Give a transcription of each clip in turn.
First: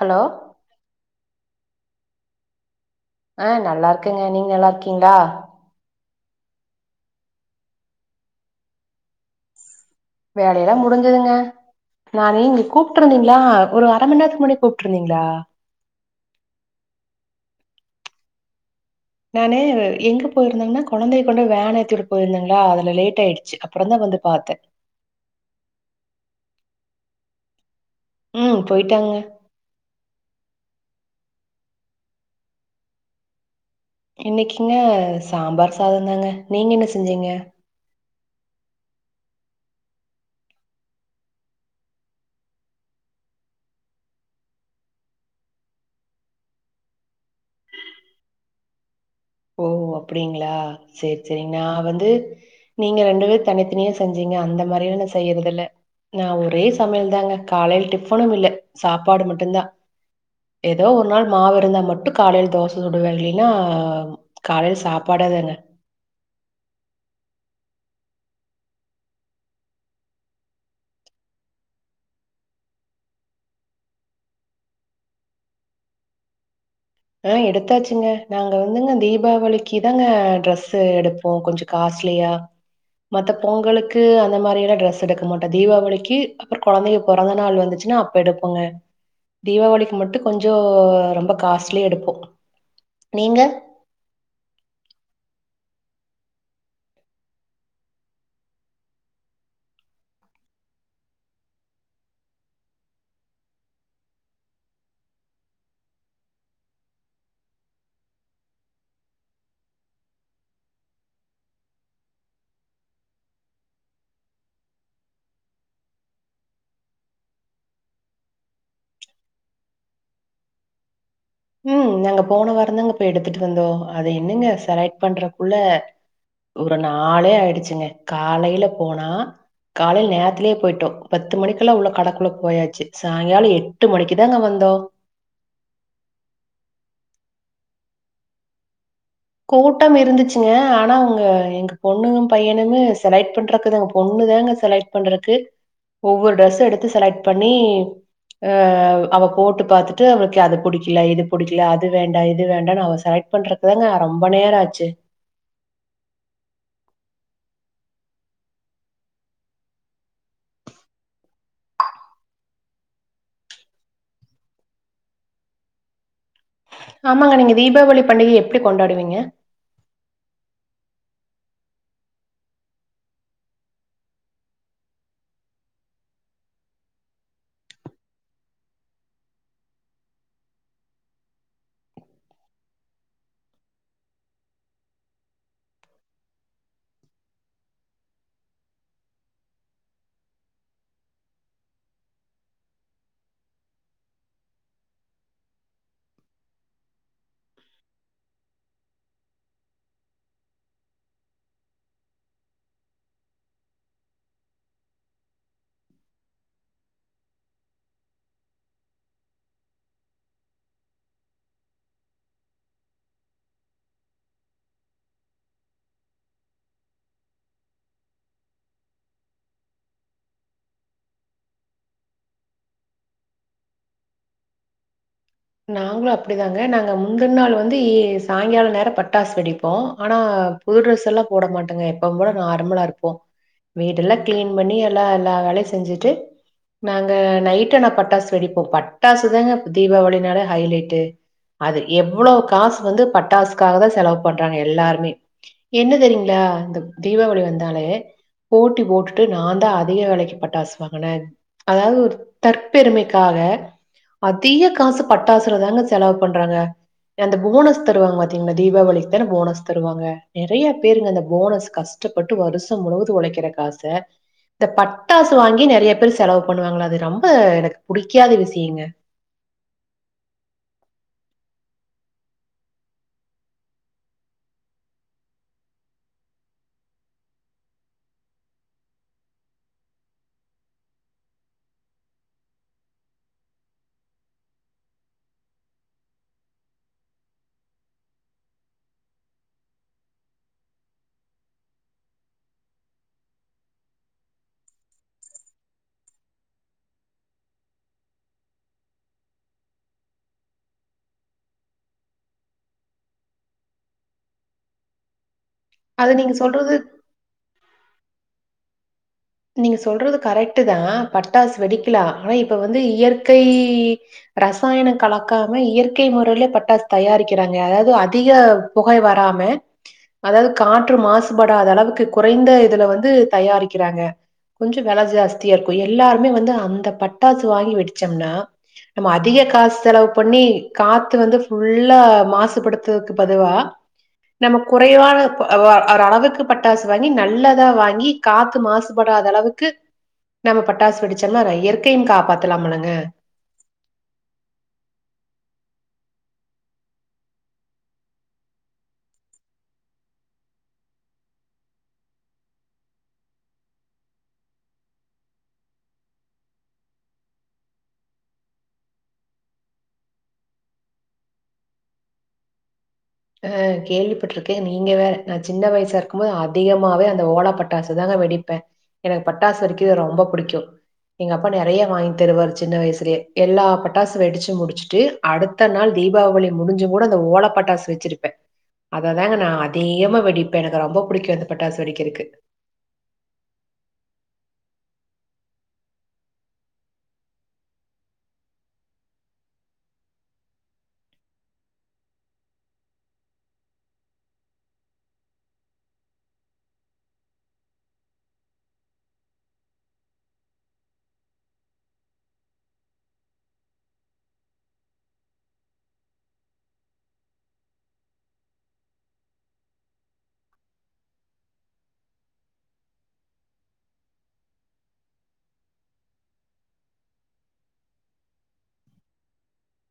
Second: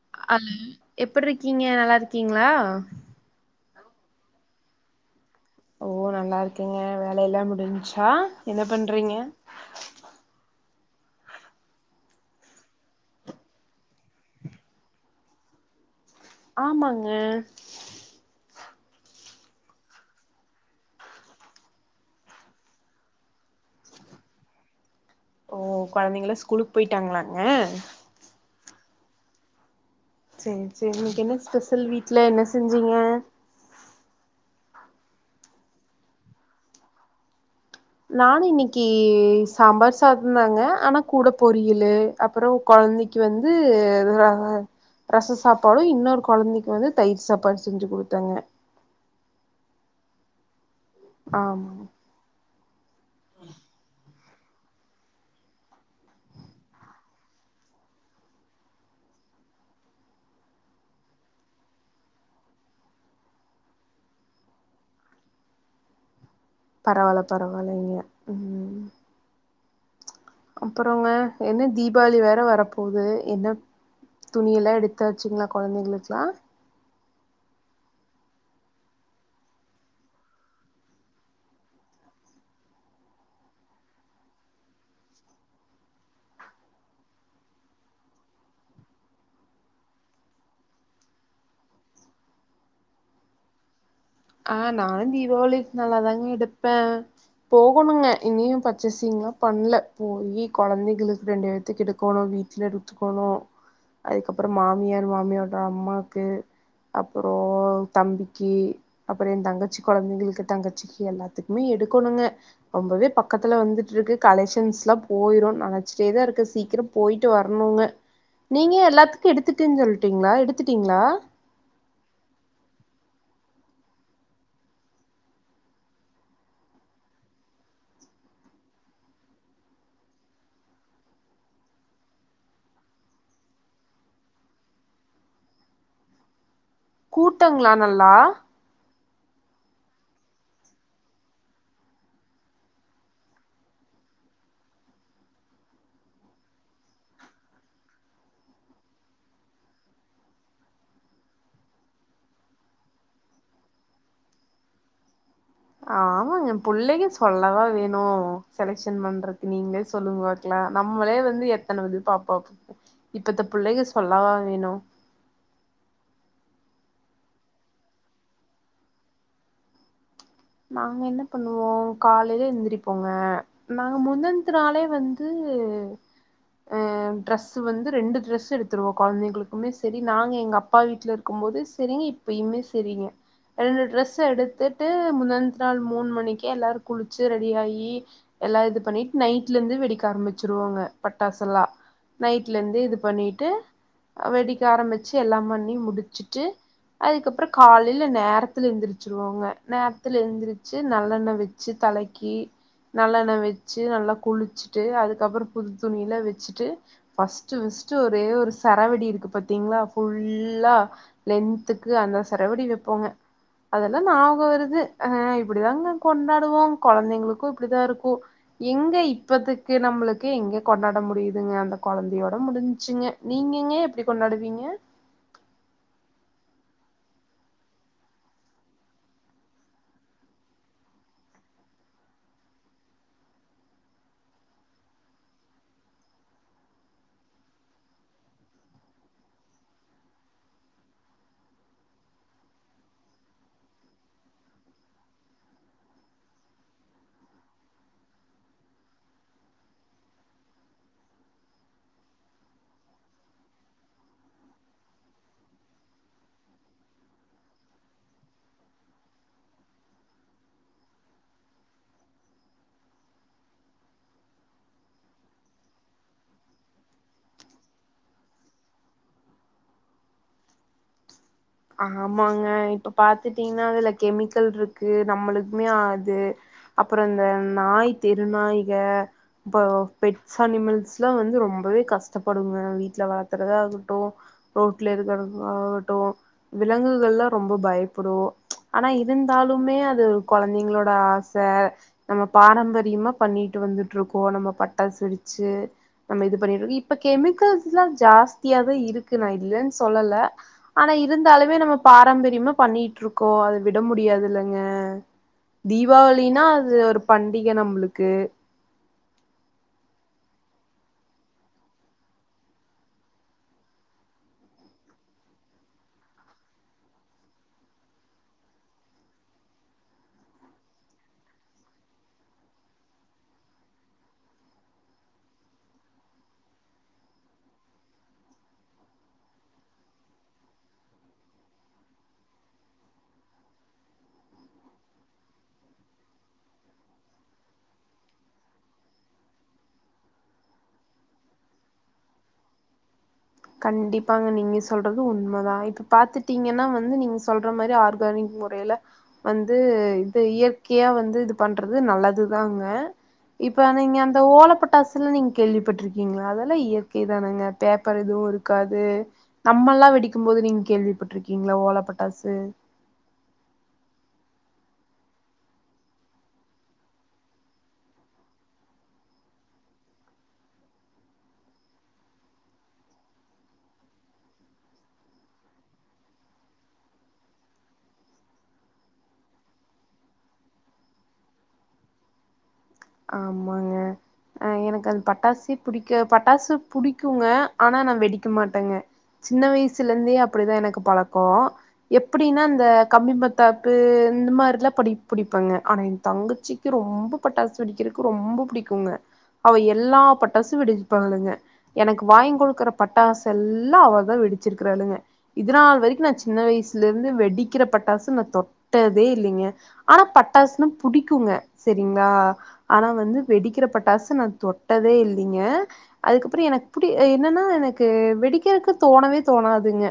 hello ம் எப்டி இருக்கீங்க நல்லா இருக்கீங்ளா ஆ நல்லா இருக்கேங்க நீங்க நல்லா இருக்கீங்ளா ஓ நல்லா இருக்கேங்க வேலையெல்லாம் முடிஞ்ச்சா என்ன பண்றீங்க வேலயெல்லாம் முடிஞ்சதுங்க நானு நீங்க கூப்ட்டு இருந்தீங்ளா ஒரு அர மணி நேரத்துக்கு முன்னாடி கூப்ட்டுருந்தீங்ளா ஆமாங்க நானு எங்க போயிருந்தேங்கன்னா கொழந்தைய கொண்டு வேன் ஏத்தி விட போயிருந்தேங்களா அதுல லேட் ஆயிடுச்சி அப்புறம் தா வந்து பாத்தே ஓ கொழந்தைங்கலா ஸ்கூலுக்கு போயிட்டாங்களாங்க ம் போயிட்டாங்க சேரி சேரி இன்னைக்கு என்ன ஸ்பெஷல் வீட்ல என்ன செஞ்சீங்க இன்னைக்குங்க சாம்பார் சாதம் தாங்க நீங்க என்ன செஞ்சீங்க நானும் இன்னைக்கு சாம்பார் சாதம் தாங்க ஆனா கூட பொரியலு அப்புறம் கொழந்தைக்கு வந்து ர ரச சாப்பாடும் இன்னொரு கொழந்தைக்கு வந்து தயிர் சாப்பாடு செஞ்சி குடுத்தேங்க ஓ அப்டிங்கிளா சேரி சேரி நா ஆமா வந்து நீங்க ரெண்டு பேர் தனித்தனியா செஞ்சீங்க அந்த மாரியலா நா செய்யறது இல்ல நா ஒரே சமையல் தாங்க காலையில டிஃபனும் இல்ல சாப்பாடு மட்டுந்தா எதோ ஒரு நாள் மாவு இருந்தா மட்டும் காலையில தோச சுடுவன் இல்லைன்னா காலையில சாப்பாடே தாங்க பரவால்ல பரவாலைங்க ம் அப்புறங்க என்ன தீபாவளி வேற வரப்போவுது என்ன துணியெல்லாம் எடுத்தாச்சிங்ளா கொழந்தைங்களுக்குலா ஆ எடுத்தாச்சிங்க நாங்க வந்துங்க தீபாவளிக்கு தாங்க ட்ரெஸ்சு எடுப்போ கொஞ்ச காஸ்ட்லியா மத்த பொங்களுக்கு அந்த மாரியலா ட்ரெஸ் எடுக்க மாட்டோ தீபாவளிக்கு அப்புறம் கொழந்தைங்க பொறந்த நாள் வந்துச்சின்னா அப்ப எடுப்போங்க தீபாவளிக்கு மட்டும் கொஞ்சோம் ரொம்ப காஸ் டிலி எடுப்போம் நீங்க ஆ நானும் தீபாவளிக்கு நல்லாதாங்க எடுப்பே போகணுங்க இங்கயும் பர்சேசிங்கலா பண்ல போயி கொழந்தைங்களுக்கு ரெண்டு பேத்துக்கு எடுக்கணு வீட் சிலர் உத்துக்கோணும் அதுக்கப்புறம் மாமியார் மாமியார்யோட அம்மாக்கு அப்ரோ தம்பிக்கி அப்புற என் தங்கச்சி கொழந்தைகளுக்கு தங்கச்சிக்கு எல்லாத்துக்குமே எடுக்கணுங்க ரொம்பவே பக்கத்துல வந்துட்டு இருக்கு கலெக்ஷன்ஸ்லா போயிரு நனச்சிட்டேதா இருக்கு சீக்கிரப் போயிட்டு வரணுங்க நீங்க எல்லாத்துக்கு எடுத்துடேன்னு சொல்ட்டீங்களா எடுத்துட்டீங்ளா உம் நாங்க போன வரந்தாங்க போய் எடுத்துட்டு வந்தோ அது என்னங்க செலக்ட் பண்றக்குள்ள ஒரு நாளே ஆயிடுச்சிங்க காலேல போனா காலைலே நேரத்லேயே போயிட்டோ பத்து மணிக்கெல்லா உள்ள கடக்குள்ள போயாச்சி சாய்ங்காலோ எட்டு மணிக்கு தாங்க வந்தோ கூட்டோங்ளா நல்லா கூட்டம் இருந்துச்சிங்க அனா உங்க எங்க பொண்ணு பையனுமே செலக்ட் பண்றதுக்குங்க பொண்ணு தாங்க செலக்ட் பண்றக்கு ஒவ்வொரு ட்ரெஸ் எடுத்து செலக்ட் பண்ணி அவ் அவ போட்டு பாத்துட்டு அவளுக்கு அது புடிக்கல இது புடிக்கல அது வேண்டா இது வேண்டாம்னு அவ செலக்ட் பண்றக்குதாங்க ரொம்ப நேரோ ஆச்சி ஆமாங்க புள்ளைங்க சொல்லவா வேணு செலக்சன் பண்றதுக்கு நீங்களே சொல்லுங்வாட் நம்மளே வந்து எத்தன இது பாப்பப் இப்ப இந்த புள்ளைங்க சொல்லவா வேணு ஆமாங்க நீங்க தீபாவளி பண்டிகை எப்டி கொண்டாடுவீங்க நாங்க என்ன பண்ணுவோ காலேல எந்திரிப்போங்க நாங்க முந்தனத்து நாளே வந்து ஆ டிரஸ் வந்து ரெண்டு ட்ரெஸ் எடுத்துருவோ கொழந்தைகளுக்குமே செரி நாங்க எங்க அப்பா வீட்ல இருக்கும் போது செரிங்க இப்பயுமே செரிங்க ரெண்டு டிரெஸ் எடுத்துட்டு முந்தனத்து நாள் மூணு மணிக்கே எல்லாரு குளிச்சி ரெடி ஆயி எல்லா இது பண்ணிட்டு நைட்ல இருந்து வெடிக்க ஆரமிச்சிருவோங்க பட்டாசெல்லா நைட்ல இருந்து இது பண்ணிட்டு வெடிக்க ஆரமிச்சி எல்லா பண்ணி முடிச்சிட்டு அதுக்கப்ரோ காலேல நேரத்துல எந்திரிச்சிருவோங்க நேர நேரத்துல எழுந்திரிச்சு நல்லெண்ண வச்சு தலைக்கி நல்லெண்ண வச்சி நல்ல குளிச்சிட்டு அதுக்கப்ரோ புது துணியில வெச்சிட்டு ஃபஸ்ட்டு ஃபஸ்ட்டு ஒரே ஒரு சரவடி இருக்கு பாத்தீங்ளா புல்லா லென்த்துக்கு அந்த சரவடி வைப்போங்க அதெல்லா ஞாபகம் வருது அ இப்டிதாங்க கொண்டாடுவோ கொழந்தைங்களுக்கு இப்படிதா இருக்கு எங்க இப்பத்துக்கு நம்மளுக்கு எங்க கொண்டாட முடியுதுங்க அந்த கொழந்தையோட முடிஞ்சிங்க நீங்கங்க எப்டி கொண்டாடுவீங்க நாங்களு அப்டிதாங்க நாங்க முந்தன நாள் வந்து ஏ சாய்ங்கால நேரௌ பட்டாசு வெடிப்போ அனா புது ட்ரெஸ் எல்லா போட மாட்டோங்க எப்பவு போல நார்மலா இருப்போ வீடுயெல்லா கிளீன் பண்ணி எல்லா எல்லா வேலையு செஞ்சிட்டு நாங்க நைட்டு அனா பட்டாசு வெடிப்போ பட்டாசுதாங்க தீபாவளினாலே ஹைலைட்டு அது எவ்ளோ காசு வந்து பட்டாசுக்காகதா செலவு பண்றாங்க எல்லாருமே என்ன தெரியுங்ளா இந்த தீபாவளி வந்தாலே போட்டி போட்டுட்டு நா தா அதிக வெலைக்கு பட்டாசு வாங்குன அதாவது ஒரு தற்பெருமைக்காக அதிக காசுப் பட்டாசுலதாங்க செலவு பண்றாங்க அந்த புவனஸ் தருவாங்க பாத்தீங்களா தீபாவளிக்கு தானே போனஸ் தருவாங்க நெறைய பேருங்க அந்த போனஸ் கஷ் கஷ்டப்பட்டு வருஷ முழுவது ஒழைக்கிற காச இந்தப்பட்டாசு வாங்கி நெறைய பேரு செலவு பண்ணுவாங்கள அது ரொம்ப எனக்கு புடிக்காத விஷியங்க ஆமாங்க இப்ப பாத்துட்டீங்னா அதுல கெமிக்கல் இருக்கு நம்மளுக்குமே ஆது அப்புற இந்த நாய் தெரு நாய்க இப்ப பெட்ஸ் அனிமல்ஸ்லா வந்து ரொம்பவே கஷ்டப்படுங்க வீட்ல வளத்தறதாகட்டு ரோட்ல இருக்கறதாகட்டும் விலங்குகள்லா ரொம்ப பயப்புடும் ஆனா இருந்தாலுமே அது கொழந்தங்களோட ஆச நம்ம பாரம்பரியமா பண்ணிட்டு வந்துட்ருக்கோம் நம்ம பட்டாஸ் வெடிச்சு நம்ம இது பண்ணிட்டுரு இப்ப கெமிக்கல்ஸ்லா ஜாஸ்தியாவே இருக்கு நா இல்லேன் சொல்லல ஆனா இ இருந்தாலுமே நம்ம பாரம்பரியமா பண்ணிட்ருக்கோ அத விட முடியாதுல்லங்க அது நீங்க தீபாவளினா சொல்றது அது ஒரு பண்டிக நம்புளுக்கு நீங்க சொல்றது கரெக்ட்டு தா பட்டாசு வெடிக்கிலா ஆனா இப்ப வந்து இயற்கை ரசாயன கலக்காம இயற்கை முறைல பட்டாஸ் தயாரிக்கிறாங்க அதாது அதிக புகை வராம அதாது காற்று மாசுபடாத அளவுக்கு குறைந்த இதுல வந்து தயாரிக்கிறாங்க கொஞ்சோ வெல ஜாஸ்தியாருக்கு எல்லாருமே வந்து அந்த பட்டாசு வாங்கி வெடிச்சம்னா நம்ம அதிக காசு செலவு பண்ணி காத்து வந்து ஃபுல்லா மாசுபடுத்துவக்கு பதுவா நம்ம குறைவான ஒரு அளவுக்கு பட்டாசு வாங்கி நல்லதா வாங்கி காத்து மாசு ப்படாத அளவுக்கு நம்ம பட்டாசு வெடிச்சன்னா இயற்கையு காப்பாத்தலாம்லங்க கண்டிப்பாங்க நீங்க சொல்றது உண்மதா இப்ப பாத்துட்டீங்கன்னா வந்து நீங்க சொல்ற மாரி ஆர்கானிக் முறைல வந்து இப்ப இயற்கையா வந்து இது பண்றது நல்லதுதாங்க இப்ப அந்த இங்க ஓல பட்டாசுல நீங்க கேள்விப்பட்டிருக்கீங்களா அதலா இயற்கை தானங்க பேப்பரு எதுவுருக்காது நம்மல்லா வெடிக்கும் போது நீங்க கேள்விப்பட்டிருக்கீங்ளா ஓல பட்டாசு அ கேள்விப்பட்டிருக்கே நீங்க வேற நான் சின்ன வயசாருக்கும் போது அதிகமாவே அந்த ஓல பட்டாசு தாங்க வெடிப்பே எனக்கு பட்டாசு வெடிக்கறது ரொம்ப புடிக்கும் எங்கப்பா நெறைய வாங்கி தருவாரு சின்ன வயசுலே எல்லா பட்டாஸ் வெடிச்சி முடிச்சுட்டு அடுத்த நாள் தீபாவளி முடிஞ்சு கூட அந்த ஓல பட்டாசு வெச் சிருப்பே அததாங்க நா அதேகமா வெடிப்பே எனக்கு ரொம்ப புடிக்கும் அந்த பட்டாசு வெடிக்கறக்கு ஆமாங்க அ எனக்கு அந்த பட்டாசே புடிக்க பட்டாசு புடிக்குங்க ஆனா நான் வெடிக்க மாட்டங்க சின்ன வயசுலந்தே அப்டிதா எனக்கு பழக்கோ எப்பிடின்னா இந்த கம்பிமத்தாப்பு இந்த மார்லா புடி புடிப்பங்க ஆனா என் தங்கச்சி ரொம்ப பட்டாசு வெடிக்கிறக்கு ரொம்ப புடிக்குங்க அவ எல்லா பட்டாசு வெடிப்பாளுங்க எனக்கு வாங்கி குடுக்குற பட்டாசெல்லா அவதான் வெடிச்சிருக்றாளுங்க இதுநாள் வரைக்கு நான் சின்ன வயசுலேர்ந்து வெடிக்கிற பட்டாசு நா தொட்டதே இல்லிங்க ஆனா பட்டாசுனா புடிக்குங்க செரிங்ளா ஆனா வந்து வெடிக்கிற பட்டாசு நா தொட்டதே இல்லிங்க அதுக்கப்பறம் எனக்கு புடி என்னன்னா எனக்கு வெடிக்கறக்கு தோணவே தோணாதுங்க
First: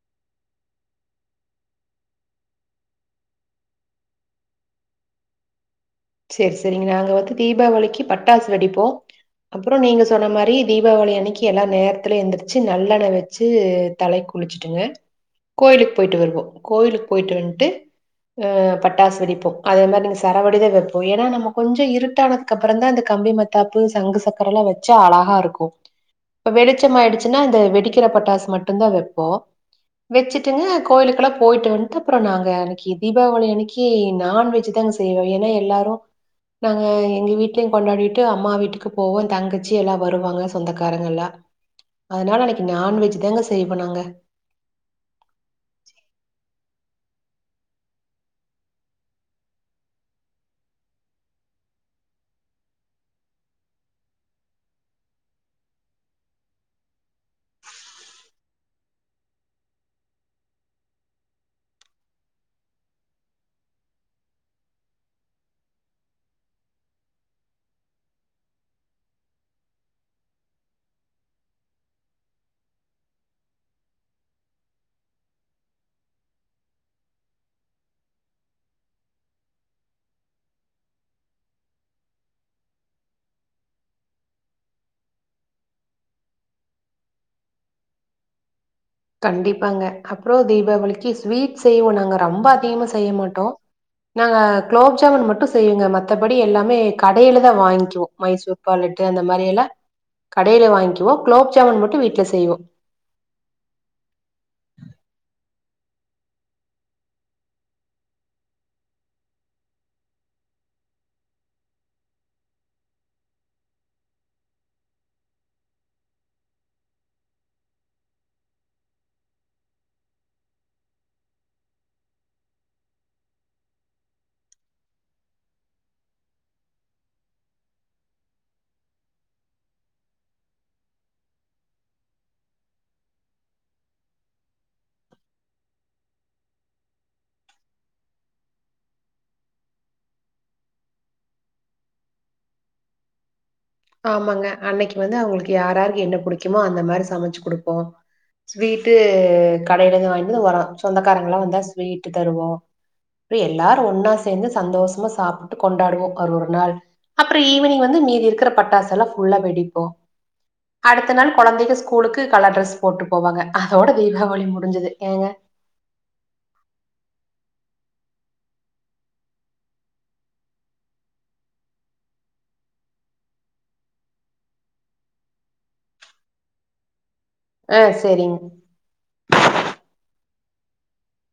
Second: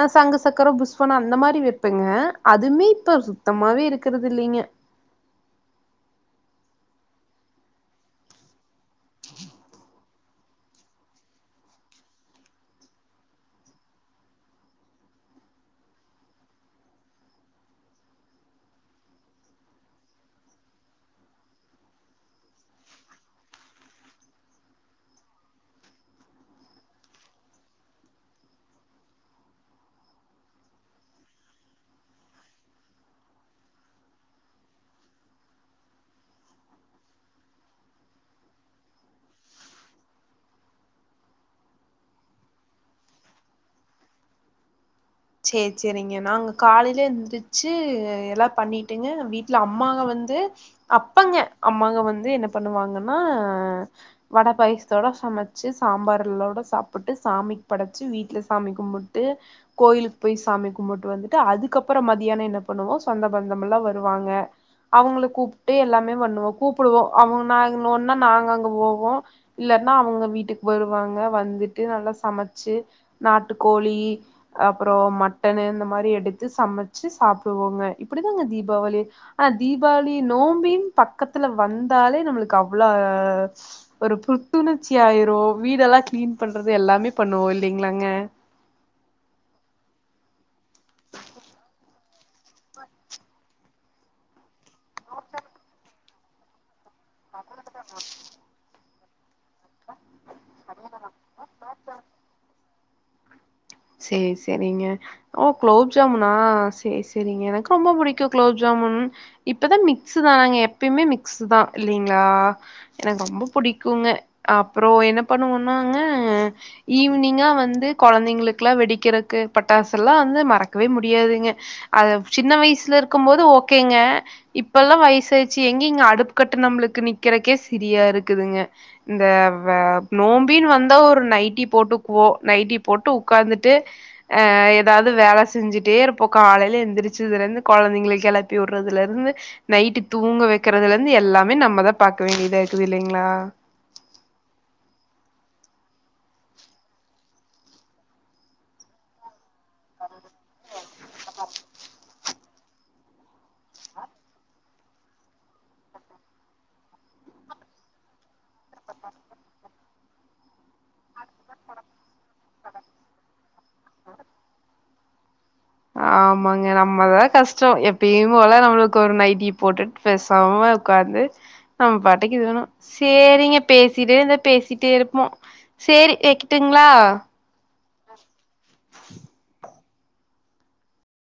அ சங்கு சக்கரம் புஸ்வானம் அந்த மாரி வெப்பங்க அதுமே இப்ப சுத்தமாவே இருக்கறதில்லிங்க சேரி செரிங்க நாங்க வந்து தீபாவளிக்கி பட்டாசு வெடிப்போ அப்புறம் நீங்க சொன்ன மாரி தீபாவளி அன்னக்கி எல்லா நேரத்துலே எந்திரிச்சு நல்லெண்ண வெச்சு தலை குளிச்சுட்டுங்க கோயிலுக்கு போயிட்டு வருவோ கோயிலுக்கு போயிட்டு வன்ட்டு அ பட்டாசு வெடிப்போ அத மாரி நீங்க சரவெடிதா வெப் போ ஏனா நம்ம கொஞ்சொ இருட்டானதுக்கப்பறந்தான் இந்த கம்பி மத்தாப்பு சங்கு சக்கரலா வெச்சா அழகாருக்கு இப்ப வெளிச்சமாயிடுச்சுன்னா இந்த வெடிக்கிற பட்டாசு மட்டுந்தா வெப்போ வெச்சுட்டுங்க கோயிலுக்லா போயிட்டு வன்ட்டு அப்புற நாங்க அன்னக்கி தீபாவளி அன்னக்கி நான்வெஜ்தாங்க செய்வோ ஏன்னா எல்லாரு நாங்க எங்க வீட்லயு கொண்டாடிட்டு அம்மா வீட்டுக்கு போவோ தங்கச்சி எல்லா வருவாங்க சொந்தக்காரங்கல்லா அதனால அன்னக்கி நான்வெஜ்தாங்க செய்வ நாங்க சேரி சேரிங்க நாங்க காலைல எந்திரிச்சி எல்லா பண்ணிட்டுங்க வீட்ல அம்மாங்க வந்து அப்பங்க அம்மாங்க வந்து என்ன பண்ணுவாங்கன்னா வட பாயசத்தோட சமைச்சு சாம்பார்லோட சாப்ட்டு சாமிக் படைச்சு வீட்டில சாமி கும்புட் டு கோயிலுக்கு போய் சாமி கும்பிட்டு வந்துட்டு அதுக்கப்பறோ மதியானோ என்ன பண்ணுவோ சொந்த பந்தமெல்ல வருவாங்க அவுங்கள கூப்ட்டு எல்லாமே பண்ணுவோ கூப்புடுவோ அவுங்க நா ஒன்னா நாங்க அங்க போவோ இல்லாட்னா அவுங்க வீட்டுக்கு வருவாங்க வந்துட்டு நல்லா சமைச்சு நாட்டுக்கோழி அப்பறோ மட்டன்னு இந்த மாரி எடுத்து சமைச்சு சாப்டுவோங்க இப்டிதாங்க தீபாவளி ஆ தீபாவளி நோம்பின் பக்கத்துல வந்தாலே நம்மளுக்கு அவ்ள ஒரு புத்துணர்ச்சி ஆயிரு வீடெல்லாம் கிளீன் பண்றது எல்லாமே பண்ணுவோ இல்லைங்களாங்க கண்டிப்பாங்க அப்பறோ தீபாவளிக்கு ஸ்வீட் செய்வோ நாங்க ரொம்ப அதிகமா செய்ய மாட்டோ நாங்க குலோப் ஜாமுன் மட்டு செய்வேங்க மத்தபடி எல்லாமே கடையில தா வாங்கிக்குவோ மைசூர் பா லட்டு அந்த மாரி எல்லா கடையில வாங்கிக்வோ குலோப் ஜாமுன் மட்டு வீட்ல செய்வோ சேர் சேரிங்க ஓ குலோப் ஜாமுனா சேரி சேரிங்க எனக்கு ரொம்ப புடிக்கு குலோப் ஜாமுன் இப்பதா மிக்ஸுதானங்க எப்பயுமே மிக்ஸுதா இல்லைங்களா எனக்கு ரொம்ப புடிக்குங்க அப்றோ என்ன பண்ணுவோன்னாங்க ஈவ்னிங்கா வந்து கொழந்தைங்களுக் கிலா வெடிக்கிறதுக்கு பட்டாசு எல்லா வந்து மறக்கவே முடியாதுங்க அது சின்ன வயசுல இருக்கு போது ஓகேங்க இப்பெல்லா வயசாயிடுச்சு எங்கெங்க அடுப்பு கிட்ட நம்மளுக்கு நிக்கறக்கே சிரியா இருக்குதுங்க இந்த வே நோம்பின் வந்தா ஒரு நைட்டி போட்டுக்குவோ நைட்டி போட்டு உக்காந்துட்டு அ ஏதாவ்து வேல செஞ்சுட்டே இருப்போ காலையில எழுந்திரிச்சதுல இருந்து கொழந்தைங்கள கிளப்பி வுடுறதுலருந்து நைட்டு தூங்க வைக்கறதுல இருந்து எல்லாமே நம்மதா பாக்க வேண்டியதா இருக்கு இல்லைங்களா ஆமாங்க அன்னைக்கு வந்து அவுங்களுக்கு யாராருக்கு என்ன புடிக்குமோ அந்த மாரி சமைச்சு குடுப்போ ஸ்வீட்டு கடையிலந்து வாங்கி இதோ வர சொந்தக்காரங்கலா வந்தா ஸ்வீட்டு தருவோ இப்டி எல்லாரு ஒன்னா சேந்து சந்தோஷமா சாப்ட்டு கொண்டாடுவோ அது ஒரு நாள் அப்றோ ஈவ்னிங் வந்து மீதி இருக்கிற பட்டாசலா ஃபுல்லா வெடிப்போ அடுத்த நாள் கொழந்தைக்கி ஸ்கூலுக்கு கலர் ட்ரெஸ்ஸு போட்டு போவாங்க அதோட தீபாவளி முடிஞ்சுது ஏங்க ஆமாங்க நம்மதா கஷ்டோ எப்பயு போல நம்மளுக்கு ஒரு நைட்டி போட்டுட் பேசாம உக்காந்து நம்ம பாட்டுக்கு இது வேணு சேரிங்க பேசிட்டே இருந்தா பேசிட்டே இருப்போ சேரி வைக்கிட்டுங்களா அ சேரிங்க